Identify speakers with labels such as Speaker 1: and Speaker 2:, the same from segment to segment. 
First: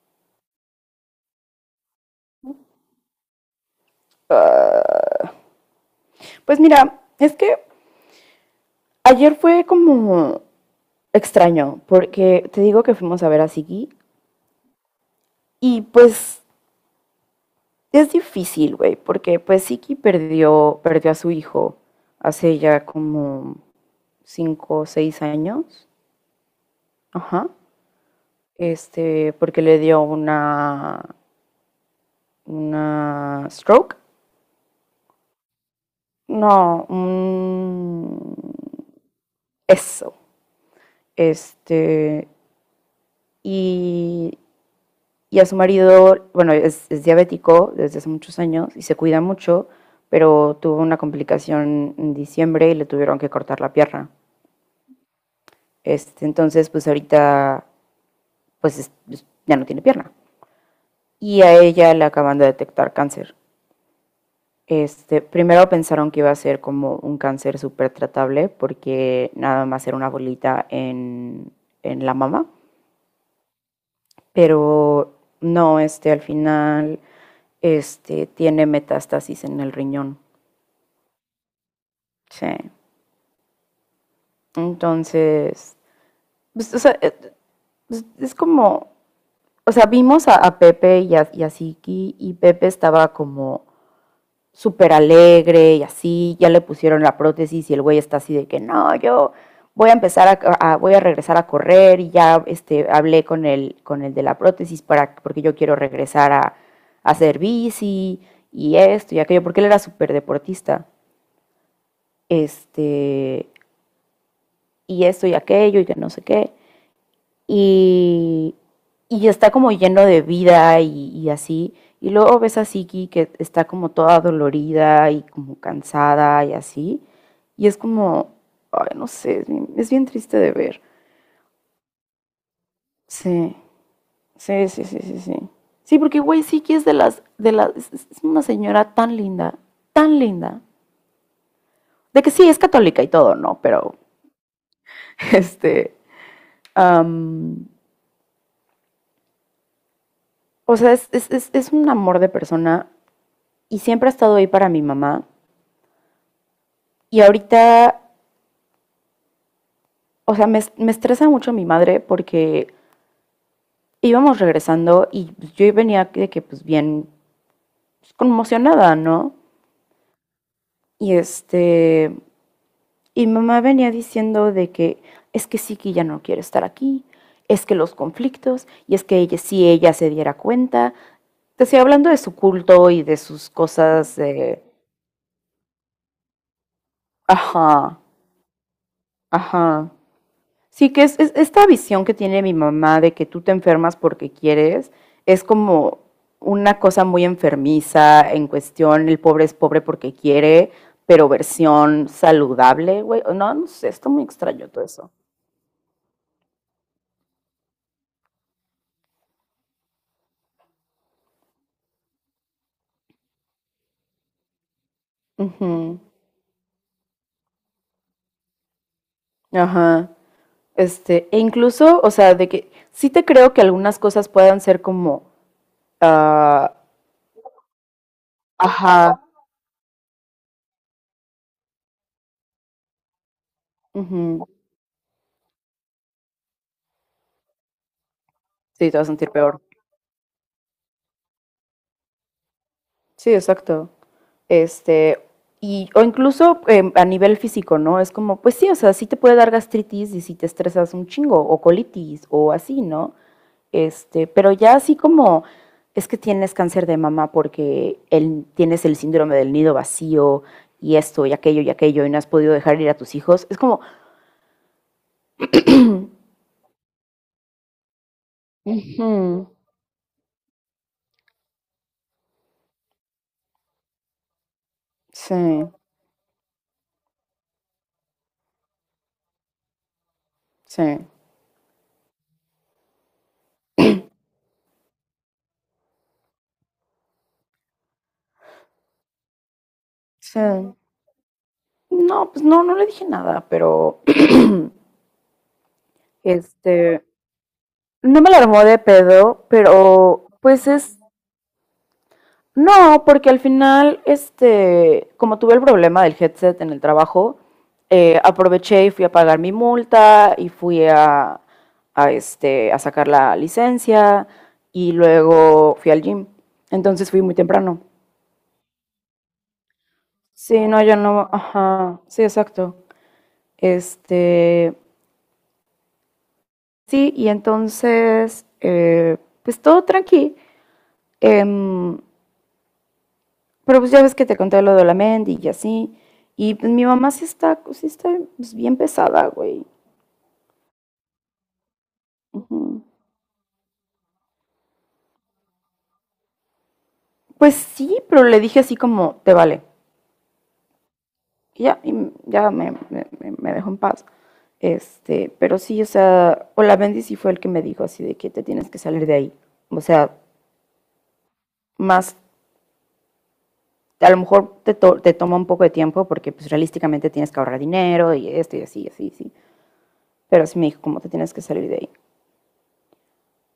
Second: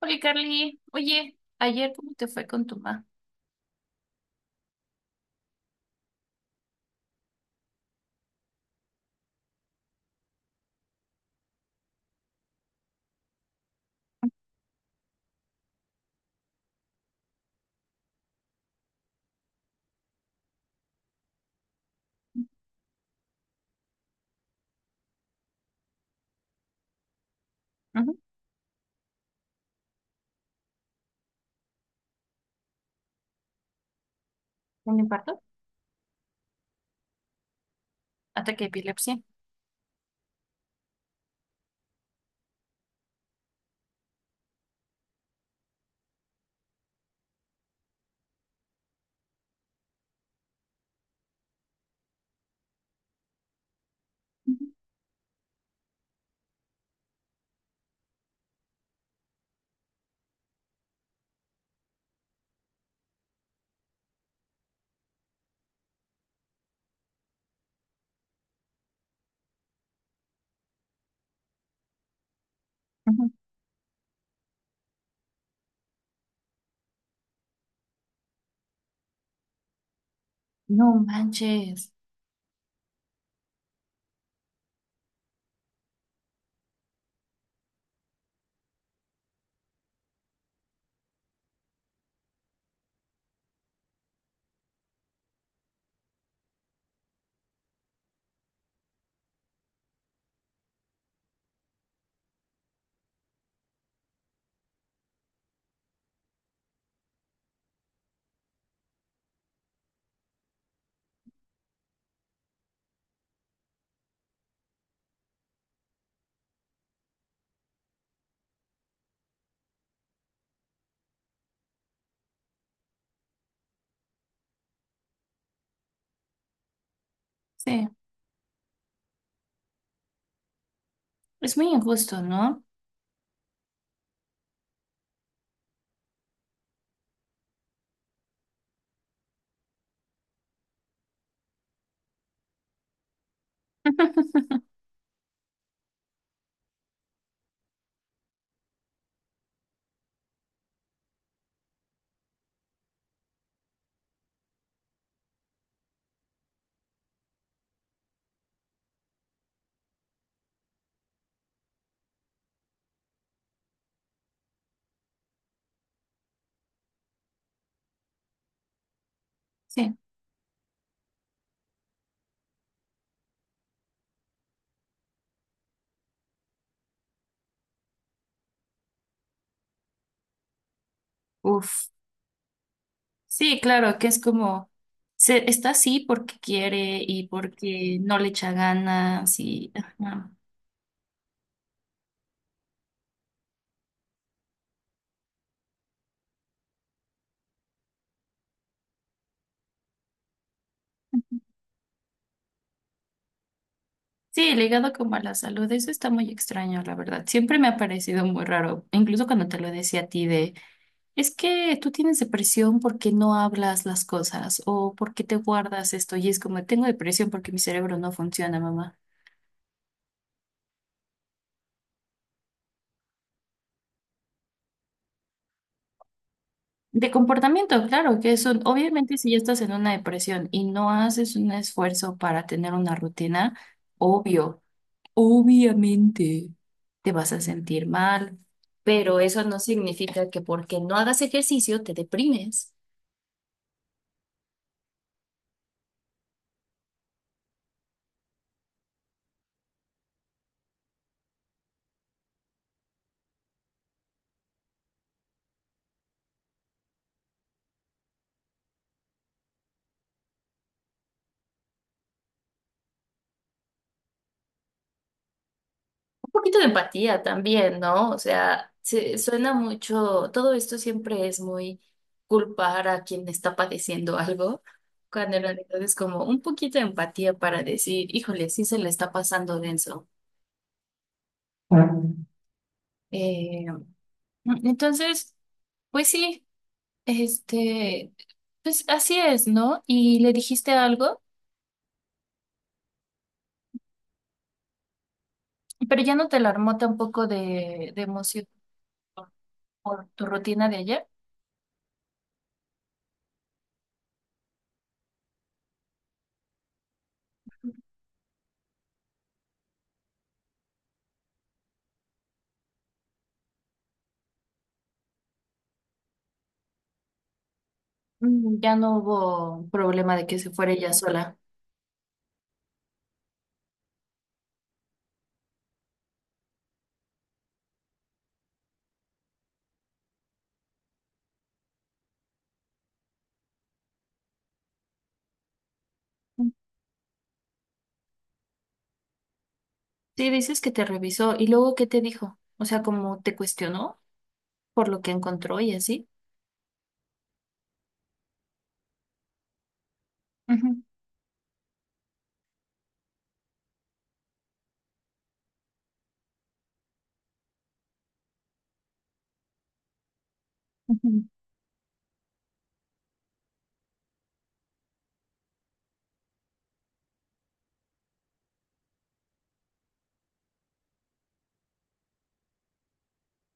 Speaker 1: Oye, Carly, oye, ayer ¿cómo te fue con tu mamá?
Speaker 2: Pues mira, es que ayer fue como extraño, porque te digo que fuimos a ver a Siki y pues es difícil, güey, porque pues Siki perdió a su hijo hace ya como 5 o 6 años, ajá,
Speaker 1: Ujú.
Speaker 2: porque le dio una stroke,
Speaker 1: ¿Un infarto?
Speaker 2: no,
Speaker 1: Ataque de epilepsia.
Speaker 2: eso, este, y Y a su marido, bueno, es diabético desde hace muchos años y se cuida mucho, pero tuvo una complicación en diciembre y le tuvieron que cortar la pierna.
Speaker 1: Ujú,
Speaker 2: Entonces, pues ahorita, pues ya no tiene pierna. Y a ella le acaban de detectar cáncer. Primero pensaron que iba a ser como un cáncer súper tratable porque nada más era una bolita en la mama,
Speaker 1: ujú.
Speaker 2: pero no, al final tiene metástasis en el riñón.
Speaker 1: No manches.
Speaker 2: Sí. Entonces, pues, o sea, pues, es como, o sea, vimos a Pepe y a Siki y Pepe estaba como súper alegre y así, ya le pusieron la prótesis y el güey está así de que no, yo voy a empezar voy a regresar a correr y ya hablé con el de la prótesis porque yo quiero regresar a hacer bici y esto y aquello, porque él era súper deportista, este, y esto y aquello y que no sé qué. y, y está como lleno de vida y así. Y luego ves a Siki que está como toda dolorida y como cansada y así. Y es
Speaker 1: Sí,
Speaker 2: como, ay, no sé, es bien triste de ver.
Speaker 1: es muy injusto, ¿no?
Speaker 2: Sí, sí, sí, sí, sí, sí. Sí, porque güey, Siki es de las, es una señora tan linda, tan linda. De que sí, es católica y todo, ¿no? Pero, este, am, o sea, es un amor de persona y siempre ha estado ahí para mi mamá. Y ahorita, o sea, me estresa mucho mi madre porque íbamos regresando y pues, yo venía de que, pues, bien pues, conmocionada, ¿no?
Speaker 1: Sí.
Speaker 2: Y este, y mamá venía diciendo de que es que sí que ya no quiere estar aquí, es que los conflictos, y es que ella, si ella se diera cuenta, te estoy
Speaker 1: Uf.
Speaker 2: hablando de su culto y de sus
Speaker 1: Sí, claro, que
Speaker 2: cosas
Speaker 1: es
Speaker 2: de,
Speaker 1: como, está así porque quiere y porque
Speaker 2: ajá,
Speaker 1: no le echa ganas y...
Speaker 2: ajá.
Speaker 1: ajá.
Speaker 2: Sí, que esta visión que tiene mi mamá de que tú te enfermas porque quieres, es como una cosa muy enfermiza en cuestión, el pobre es pobre porque quiere, pero versión saludable, güey. No, no sé, está muy
Speaker 1: Sí,
Speaker 2: extraño todo
Speaker 1: ligado
Speaker 2: eso.
Speaker 1: como a la salud, eso está muy extraño, la verdad. Siempre me ha parecido muy raro, incluso cuando te lo decía a ti de... Es que tú tienes depresión porque no hablas las cosas o porque te guardas
Speaker 2: Ujú,
Speaker 1: esto y es como, tengo depresión porque mi cerebro no funciona, mamá.
Speaker 2: ajá. E incluso, o sea, de que sí te creo que algunas cosas puedan ser como, ah,
Speaker 1: De comportamiento, claro, que eso, obviamente
Speaker 2: ajá,
Speaker 1: si ya estás en una depresión y no haces un esfuerzo para tener una rutina,
Speaker 2: ujú,
Speaker 1: obvio, obviamente te vas a sentir mal,
Speaker 2: sí, te vas a
Speaker 1: pero
Speaker 2: sentir
Speaker 1: eso no
Speaker 2: peor.
Speaker 1: significa que porque no hagas ejercicio te deprimes.
Speaker 2: Sí, exacto. Este, o incluso a nivel físico, ¿no? Es como, pues sí, o sea, sí te puede dar gastritis y si te estresas un chingo, o colitis, o así, ¿no? Pero ya así como, es que tienes cáncer de mama porque tienes el síndrome del nido vacío y esto y aquello y aquello y no has podido dejar ir a tus hijos. Es como,
Speaker 1: Un poquito de empatía también, ¿no? O sea,
Speaker 2: ujú,
Speaker 1: suena mucho, todo esto siempre es muy culpar a quien está padeciendo algo,
Speaker 2: sí,
Speaker 1: cuando en realidad es como un poquito de empatía para decir, híjole, sí se le está pasando denso.
Speaker 2: sí,
Speaker 1: Eh, entonces, pues sí, este, pues así es, ¿no? Y le
Speaker 2: sí.
Speaker 1: dijiste algo,
Speaker 2: No, pues no, no le dije nada, pero
Speaker 1: pero ya no te alarmó
Speaker 2: este,
Speaker 1: tampoco de,
Speaker 2: no me la
Speaker 1: emoción
Speaker 2: armó de
Speaker 1: por,
Speaker 2: pedo,
Speaker 1: tu
Speaker 2: pero pues
Speaker 1: rutina de
Speaker 2: es...
Speaker 1: ayer.
Speaker 2: No, porque al final, como tuve el problema del headset en el trabajo, aproveché y fui a pagar mi multa y fui a sacar la licencia y luego fui al gym. Entonces fui muy temprano.
Speaker 1: Mm, ya no hubo problema de que se
Speaker 2: Sí,
Speaker 1: fuera
Speaker 2: no,
Speaker 1: ella
Speaker 2: yo no,
Speaker 1: sola.
Speaker 2: ajá, sí, exacto. Este, sí, y entonces, pues todo tranqui. Em, Pero pues ya ves que te conté lo de la Mendy y así.
Speaker 1: Mm.
Speaker 2: Y pues mi mamá sí está pues, bien pesada, güey.
Speaker 1: Sí, dices que te revisó y luego ¿qué te dijo? O sea,
Speaker 2: Ujú.
Speaker 1: como te cuestionó por lo que encontró y así?
Speaker 2: Pues sí, pero le dije así como, te vale.
Speaker 1: Ujú,
Speaker 2: Y ya me dejó en paz. Pero sí, o sea, o la Bendy sí fue el que me dijo así de que te tienes que salir de ahí. O sea,
Speaker 1: ujú.
Speaker 2: más, a lo mejor te toma un poco de tiempo porque pues realísticamente tienes que ahorrar dinero y esto y así, y así, y así. Pero sí me dijo como te tienes que salir de ahí.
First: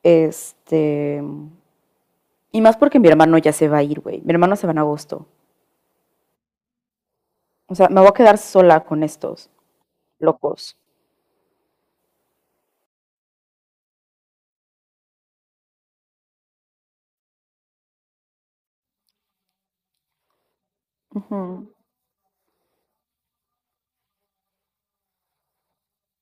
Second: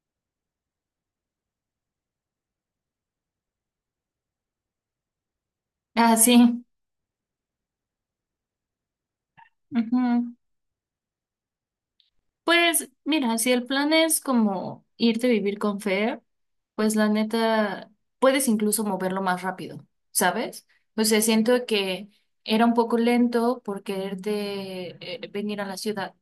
Speaker 2: Este, Y más porque mi hermano ya se va a ir, güey. Mi hermano se va en agosto.
Speaker 1: Ah, sí.
Speaker 2: O sea, me voy a quedar sola con estos
Speaker 1: Ujú.
Speaker 2: locos.
Speaker 1: Pues mira, si el plan es como irte a vivir con Fer, pues la neta, puedes incluso moverlo más rápido, ¿sabes? O sea, siento
Speaker 2: Ujú,
Speaker 1: que era un poco lento por quererte venir a la ciudad,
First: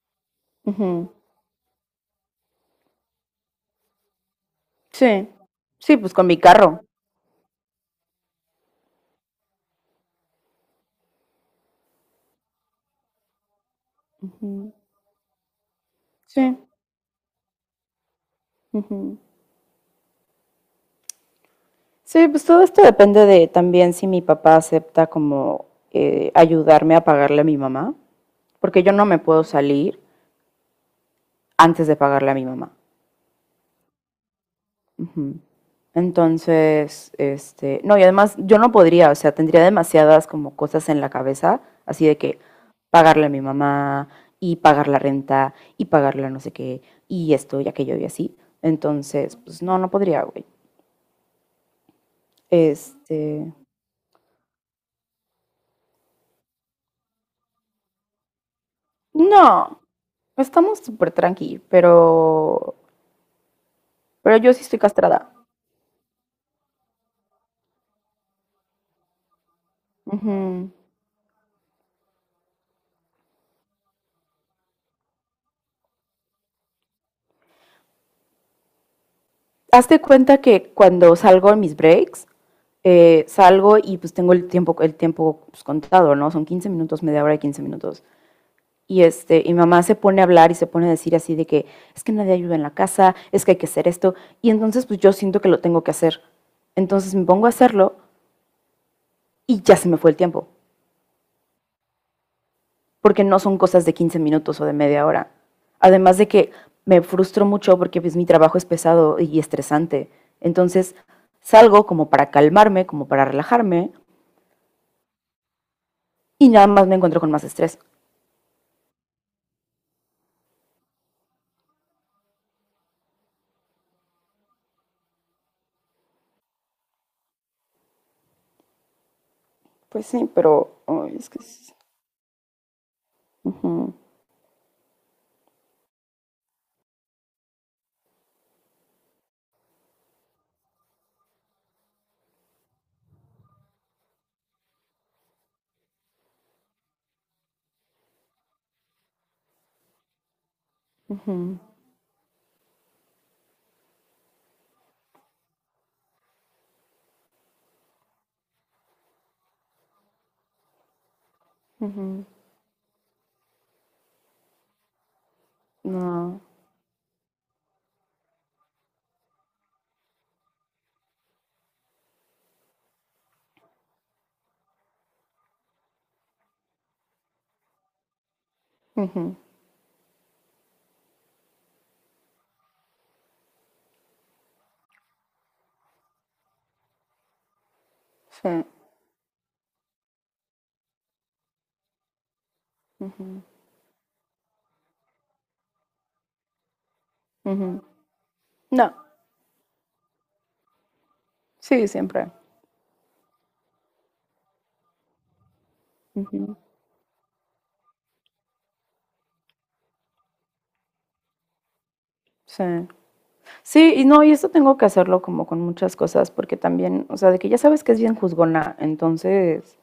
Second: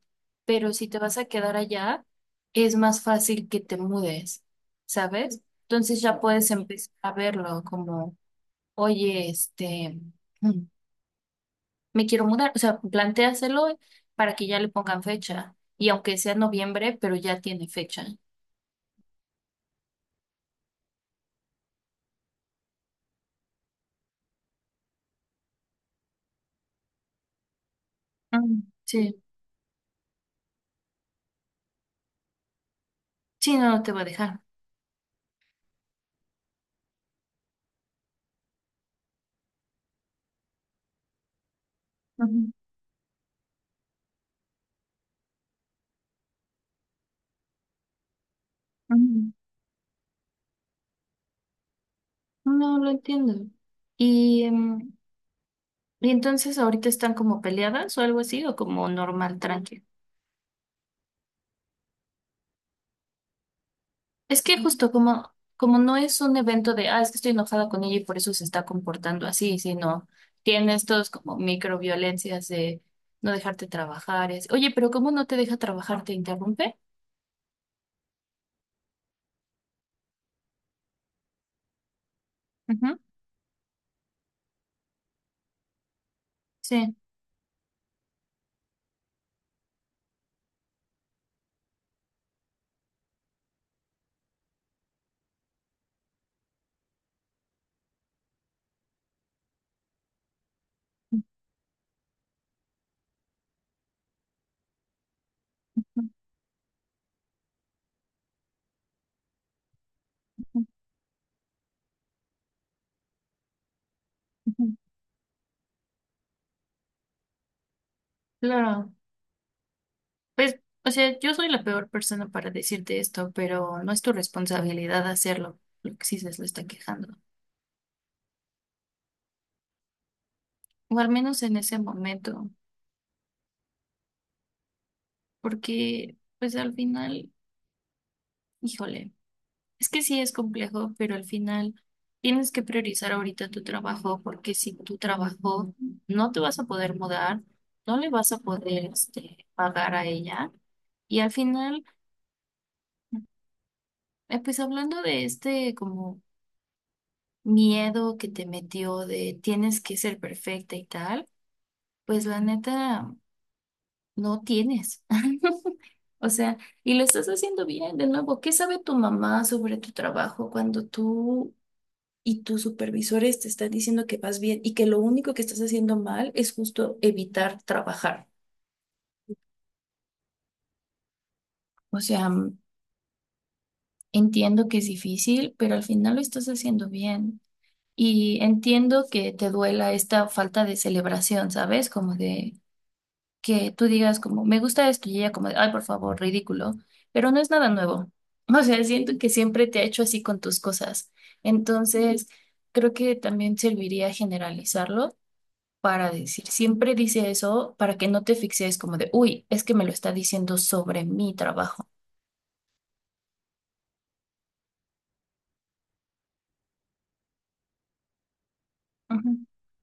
Speaker 1: pero si te
Speaker 2: ujú.
Speaker 1: vas a quedar allá, es más fácil que te mudes,
Speaker 2: Sí.
Speaker 1: ¿sabes?
Speaker 2: Sí,
Speaker 1: Entonces
Speaker 2: pues
Speaker 1: ya
Speaker 2: con mi
Speaker 1: puedes
Speaker 2: carro.
Speaker 1: empezar a verlo como, oye, mm, me quiero mudar. O sea, plantéaselo para que ya le
Speaker 2: Ujú,
Speaker 1: pongan fecha. Y aunque sea
Speaker 2: sí.
Speaker 1: noviembre, pero ya tiene fecha.
Speaker 2: Ujú. Sí, pues todo esto depende de también si mi papá acepta como ayudarme a pagarle a mi mamá,
Speaker 1: Mm,
Speaker 2: porque yo no me
Speaker 1: sí,
Speaker 2: puedo salir antes de pagarle a mi mamá.
Speaker 1: sí, no, no te va a dejar.
Speaker 2: Ujú. Entonces, no, y además yo no podría, o sea, tendría demasiadas como cosas en la cabeza, así de que
Speaker 1: Ujú,
Speaker 2: pagarle a mi mamá y pagar la renta y pagarle a no sé qué y esto y aquello y así.
Speaker 1: ujú.
Speaker 2: Entonces, pues no, no podría, güey.
Speaker 1: No lo entiendo.
Speaker 2: Este,
Speaker 1: Y, y entonces ahorita ¿están como peleadas o algo así, o como normal,
Speaker 2: no,
Speaker 1: tranqui?
Speaker 2: estamos súper tranqui, pero
Speaker 1: Es
Speaker 2: yo
Speaker 1: que
Speaker 2: sí estoy
Speaker 1: justo
Speaker 2: castrada.
Speaker 1: como, como no es un evento de, ah, es que estoy enojada con ella y por eso se está comportando así, sino
Speaker 2: Ujú.
Speaker 1: tiene estos como microviolencias de no dejarte trabajar. Es, oye, pero ¿cómo no te deja trabajar? ¿Te interrumpe?
Speaker 2: Hazte cuenta que cuando salgo en mis breaks, salgo y pues tengo el tiempo pues, contado, ¿no? Son quince
Speaker 1: Sí,
Speaker 2: minutos, media hora y 15 minutos. Y mi mamá se pone a hablar y se pone a decir así de que es que nadie ayuda en la casa, es que hay que hacer esto. Y entonces pues yo siento que lo tengo que hacer. Entonces me pongo a hacerlo y ya se me fue el tiempo, porque no son cosas de 15 minutos o de media hora. Además de que me frustro mucho porque pues mi trabajo es pesado y estresante.
Speaker 1: ujú,
Speaker 2: Entonces salgo como para calmarme, como para relajarme
Speaker 1: ujú.
Speaker 2: y nada más me encuentro con más estrés.
Speaker 1: Claro. Pues, o sea, yo soy la peor persona para decirte esto, pero no es tu responsabilidad hacerlo, lo que sí se lo está quejando.
Speaker 2: Pues sí, pero
Speaker 1: O al
Speaker 2: ay, es que
Speaker 1: menos en ese momento,
Speaker 2: ujú,
Speaker 1: porque, pues al final, híjole, es que sí es complejo, pero al final tienes que priorizar ahorita tu trabajo, porque si tu trabajo no te vas a poder mudar, no le vas a poder, pagar a ella, y al
Speaker 2: ujú,
Speaker 1: final... pues hablando de este como miedo que te metió de tienes que ser perfecta y tal,
Speaker 2: ujú,
Speaker 1: pues la neta no tienes. O
Speaker 2: no,
Speaker 1: sea, y lo estás haciendo bien de nuevo. ¿Qué sabe tu mamá sobre tu trabajo cuando tú y tus supervisores te están diciendo que vas bien y que lo único que estás haciendo mal es justo evitar trabajar?
Speaker 2: ujú,
Speaker 1: O sea, mm, entiendo que es difícil, pero al final lo estás haciendo bien. Y
Speaker 2: sí,
Speaker 1: entiendo que te duela esta falta de celebración, ¿sabes? Como de...
Speaker 2: ujú,
Speaker 1: que tú digas como, me gusta esto y ella como, de, ay, por favor, ridículo, pero no es nada
Speaker 2: ujú,
Speaker 1: nuevo. O sea,
Speaker 2: no,
Speaker 1: siento que siempre te ha hecho así con tus cosas.
Speaker 2: sí,
Speaker 1: Entonces,
Speaker 2: siempre.
Speaker 1: creo que también serviría generalizarlo para decir,
Speaker 2: Ujú,
Speaker 1: siempre dice eso para que no te fijes como de, uy, es que me lo está diciendo sobre mi trabajo.
Speaker 2: sí. Sí, y no, y esto tengo que hacerlo como con muchas cosas, porque también, o sea, de que ya sabes que es bien juzgona,
Speaker 1: Ujú,
Speaker 2: entonces,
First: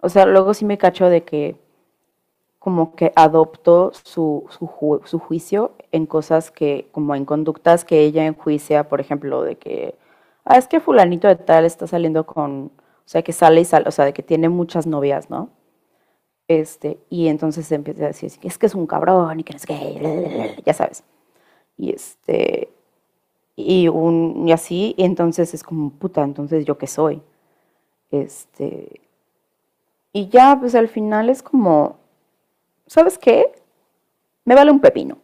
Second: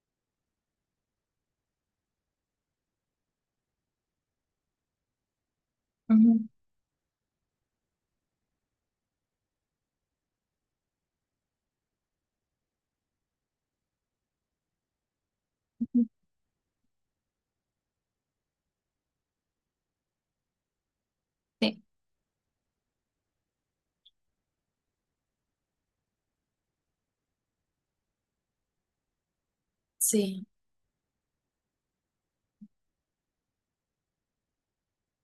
Speaker 2: o sea, luego sí me cacho de que, como que adoptó su juicio en
Speaker 1: ujú,
Speaker 2: cosas que, como en conductas que ella enjuicia, por ejemplo, de que, ah, es que fulanito de tal está saliendo con, o sea, que sale y sale, o sea, de que tiene muchas novias, ¿no?
Speaker 1: ujú.
Speaker 2: Y entonces se empieza a decir, es que es un cabrón y que no es que, ya sabes.
Speaker 1: Sí.
Speaker 2: Y este, y así, y entonces es como, puta, entonces yo qué soy. Este, y
Speaker 1: Sí.
Speaker 2: ya, pues al final es como, ¿sabes qué? Me vale un pepino.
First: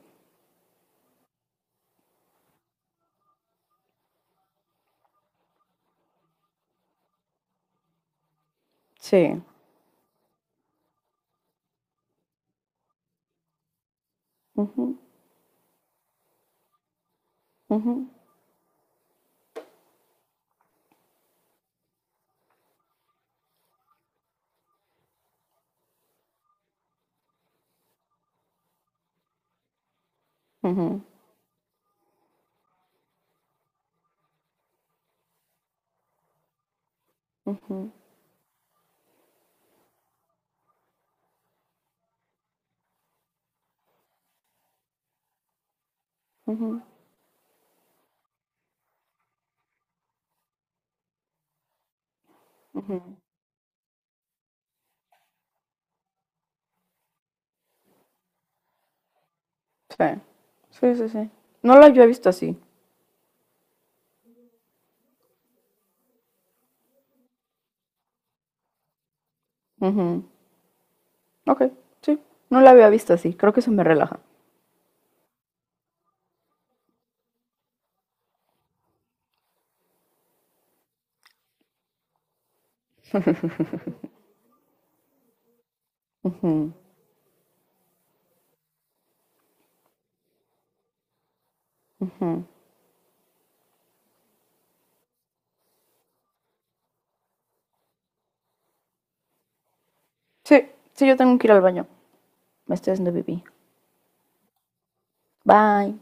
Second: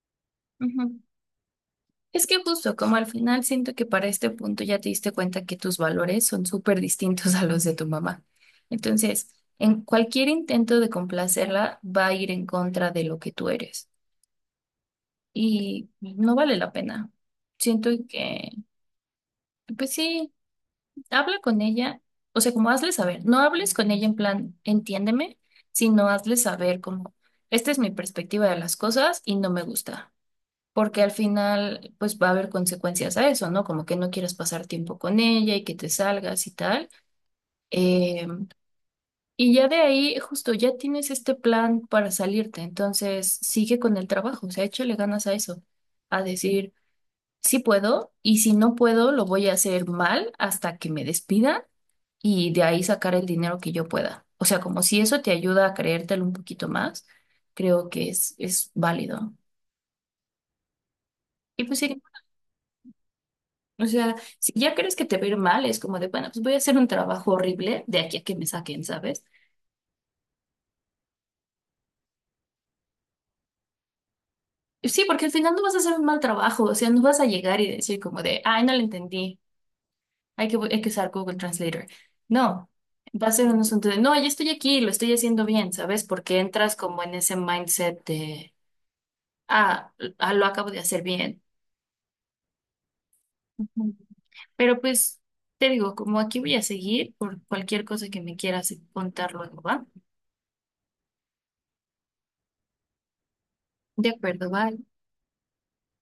Speaker 1: Es que justo como al final siento que para este punto ya te diste cuenta que tus valores son súper distintos a los de tu mamá. Entonces,
Speaker 2: Sí.
Speaker 1: en cualquier intento de complacerla va a ir en contra de lo que tú eres
Speaker 2: Ujú,
Speaker 1: y no vale la pena. Siento
Speaker 2: ujú,
Speaker 1: que, pues sí, habla con ella, o sea, como hazle saber, no hables con ella en plan, entiéndeme, sino hazle saber como, esta es mi perspectiva de las cosas y no me gusta. Porque
Speaker 2: ujú,
Speaker 1: al final pues va a haber consecuencias a eso, ¿no? Como que no quieras pasar tiempo con ella y que te salgas y tal.
Speaker 2: ujú,
Speaker 1: Eh, y ya de ahí, justo, ya tienes este plan para salirte, entonces sigue con el trabajo, o sea, échale ganas a eso, a decir,
Speaker 2: ujú,
Speaker 1: sí puedo y si no puedo, lo voy a hacer mal hasta que me despidan y de ahí
Speaker 2: ujú.
Speaker 1: sacar el dinero que yo pueda. O sea, como si eso te ayuda a creértelo un poquito más, creo que es válido.
Speaker 2: Sí, sí, sí, sí.
Speaker 1: Y pues
Speaker 2: No la
Speaker 1: sí,
Speaker 2: había visto así.
Speaker 1: o sea, si ya crees que te va a ir mal, es como de, bueno, pues voy a hacer un trabajo horrible de aquí a que me saquen, ¿sabes?
Speaker 2: Ujú, ok, sí. No la había visto así. Creo que eso me relaja.
Speaker 1: Sí, porque al final no vas a hacer un mal trabajo, o sea, no vas a llegar y decir como de, ay, no lo entendí, hay que usar Google Translator. No, va a ser un asunto de, no, ya estoy aquí, lo estoy haciendo bien, ¿sabes? Porque
Speaker 2: Ujú,
Speaker 1: entras como en ese mindset de, ah, ah, lo acabo de hacer bien.
Speaker 2: ujú.
Speaker 1: Ujú. Pero pues, te digo, como aquí voy a seguir por cualquier cosa que me quieras contar luego, ¿va?
Speaker 2: Sí, sí, yo tengo que ir al baño. Me estoy haciendo pipí.
Speaker 1: De acuerdo, va.
Speaker 2: Bye.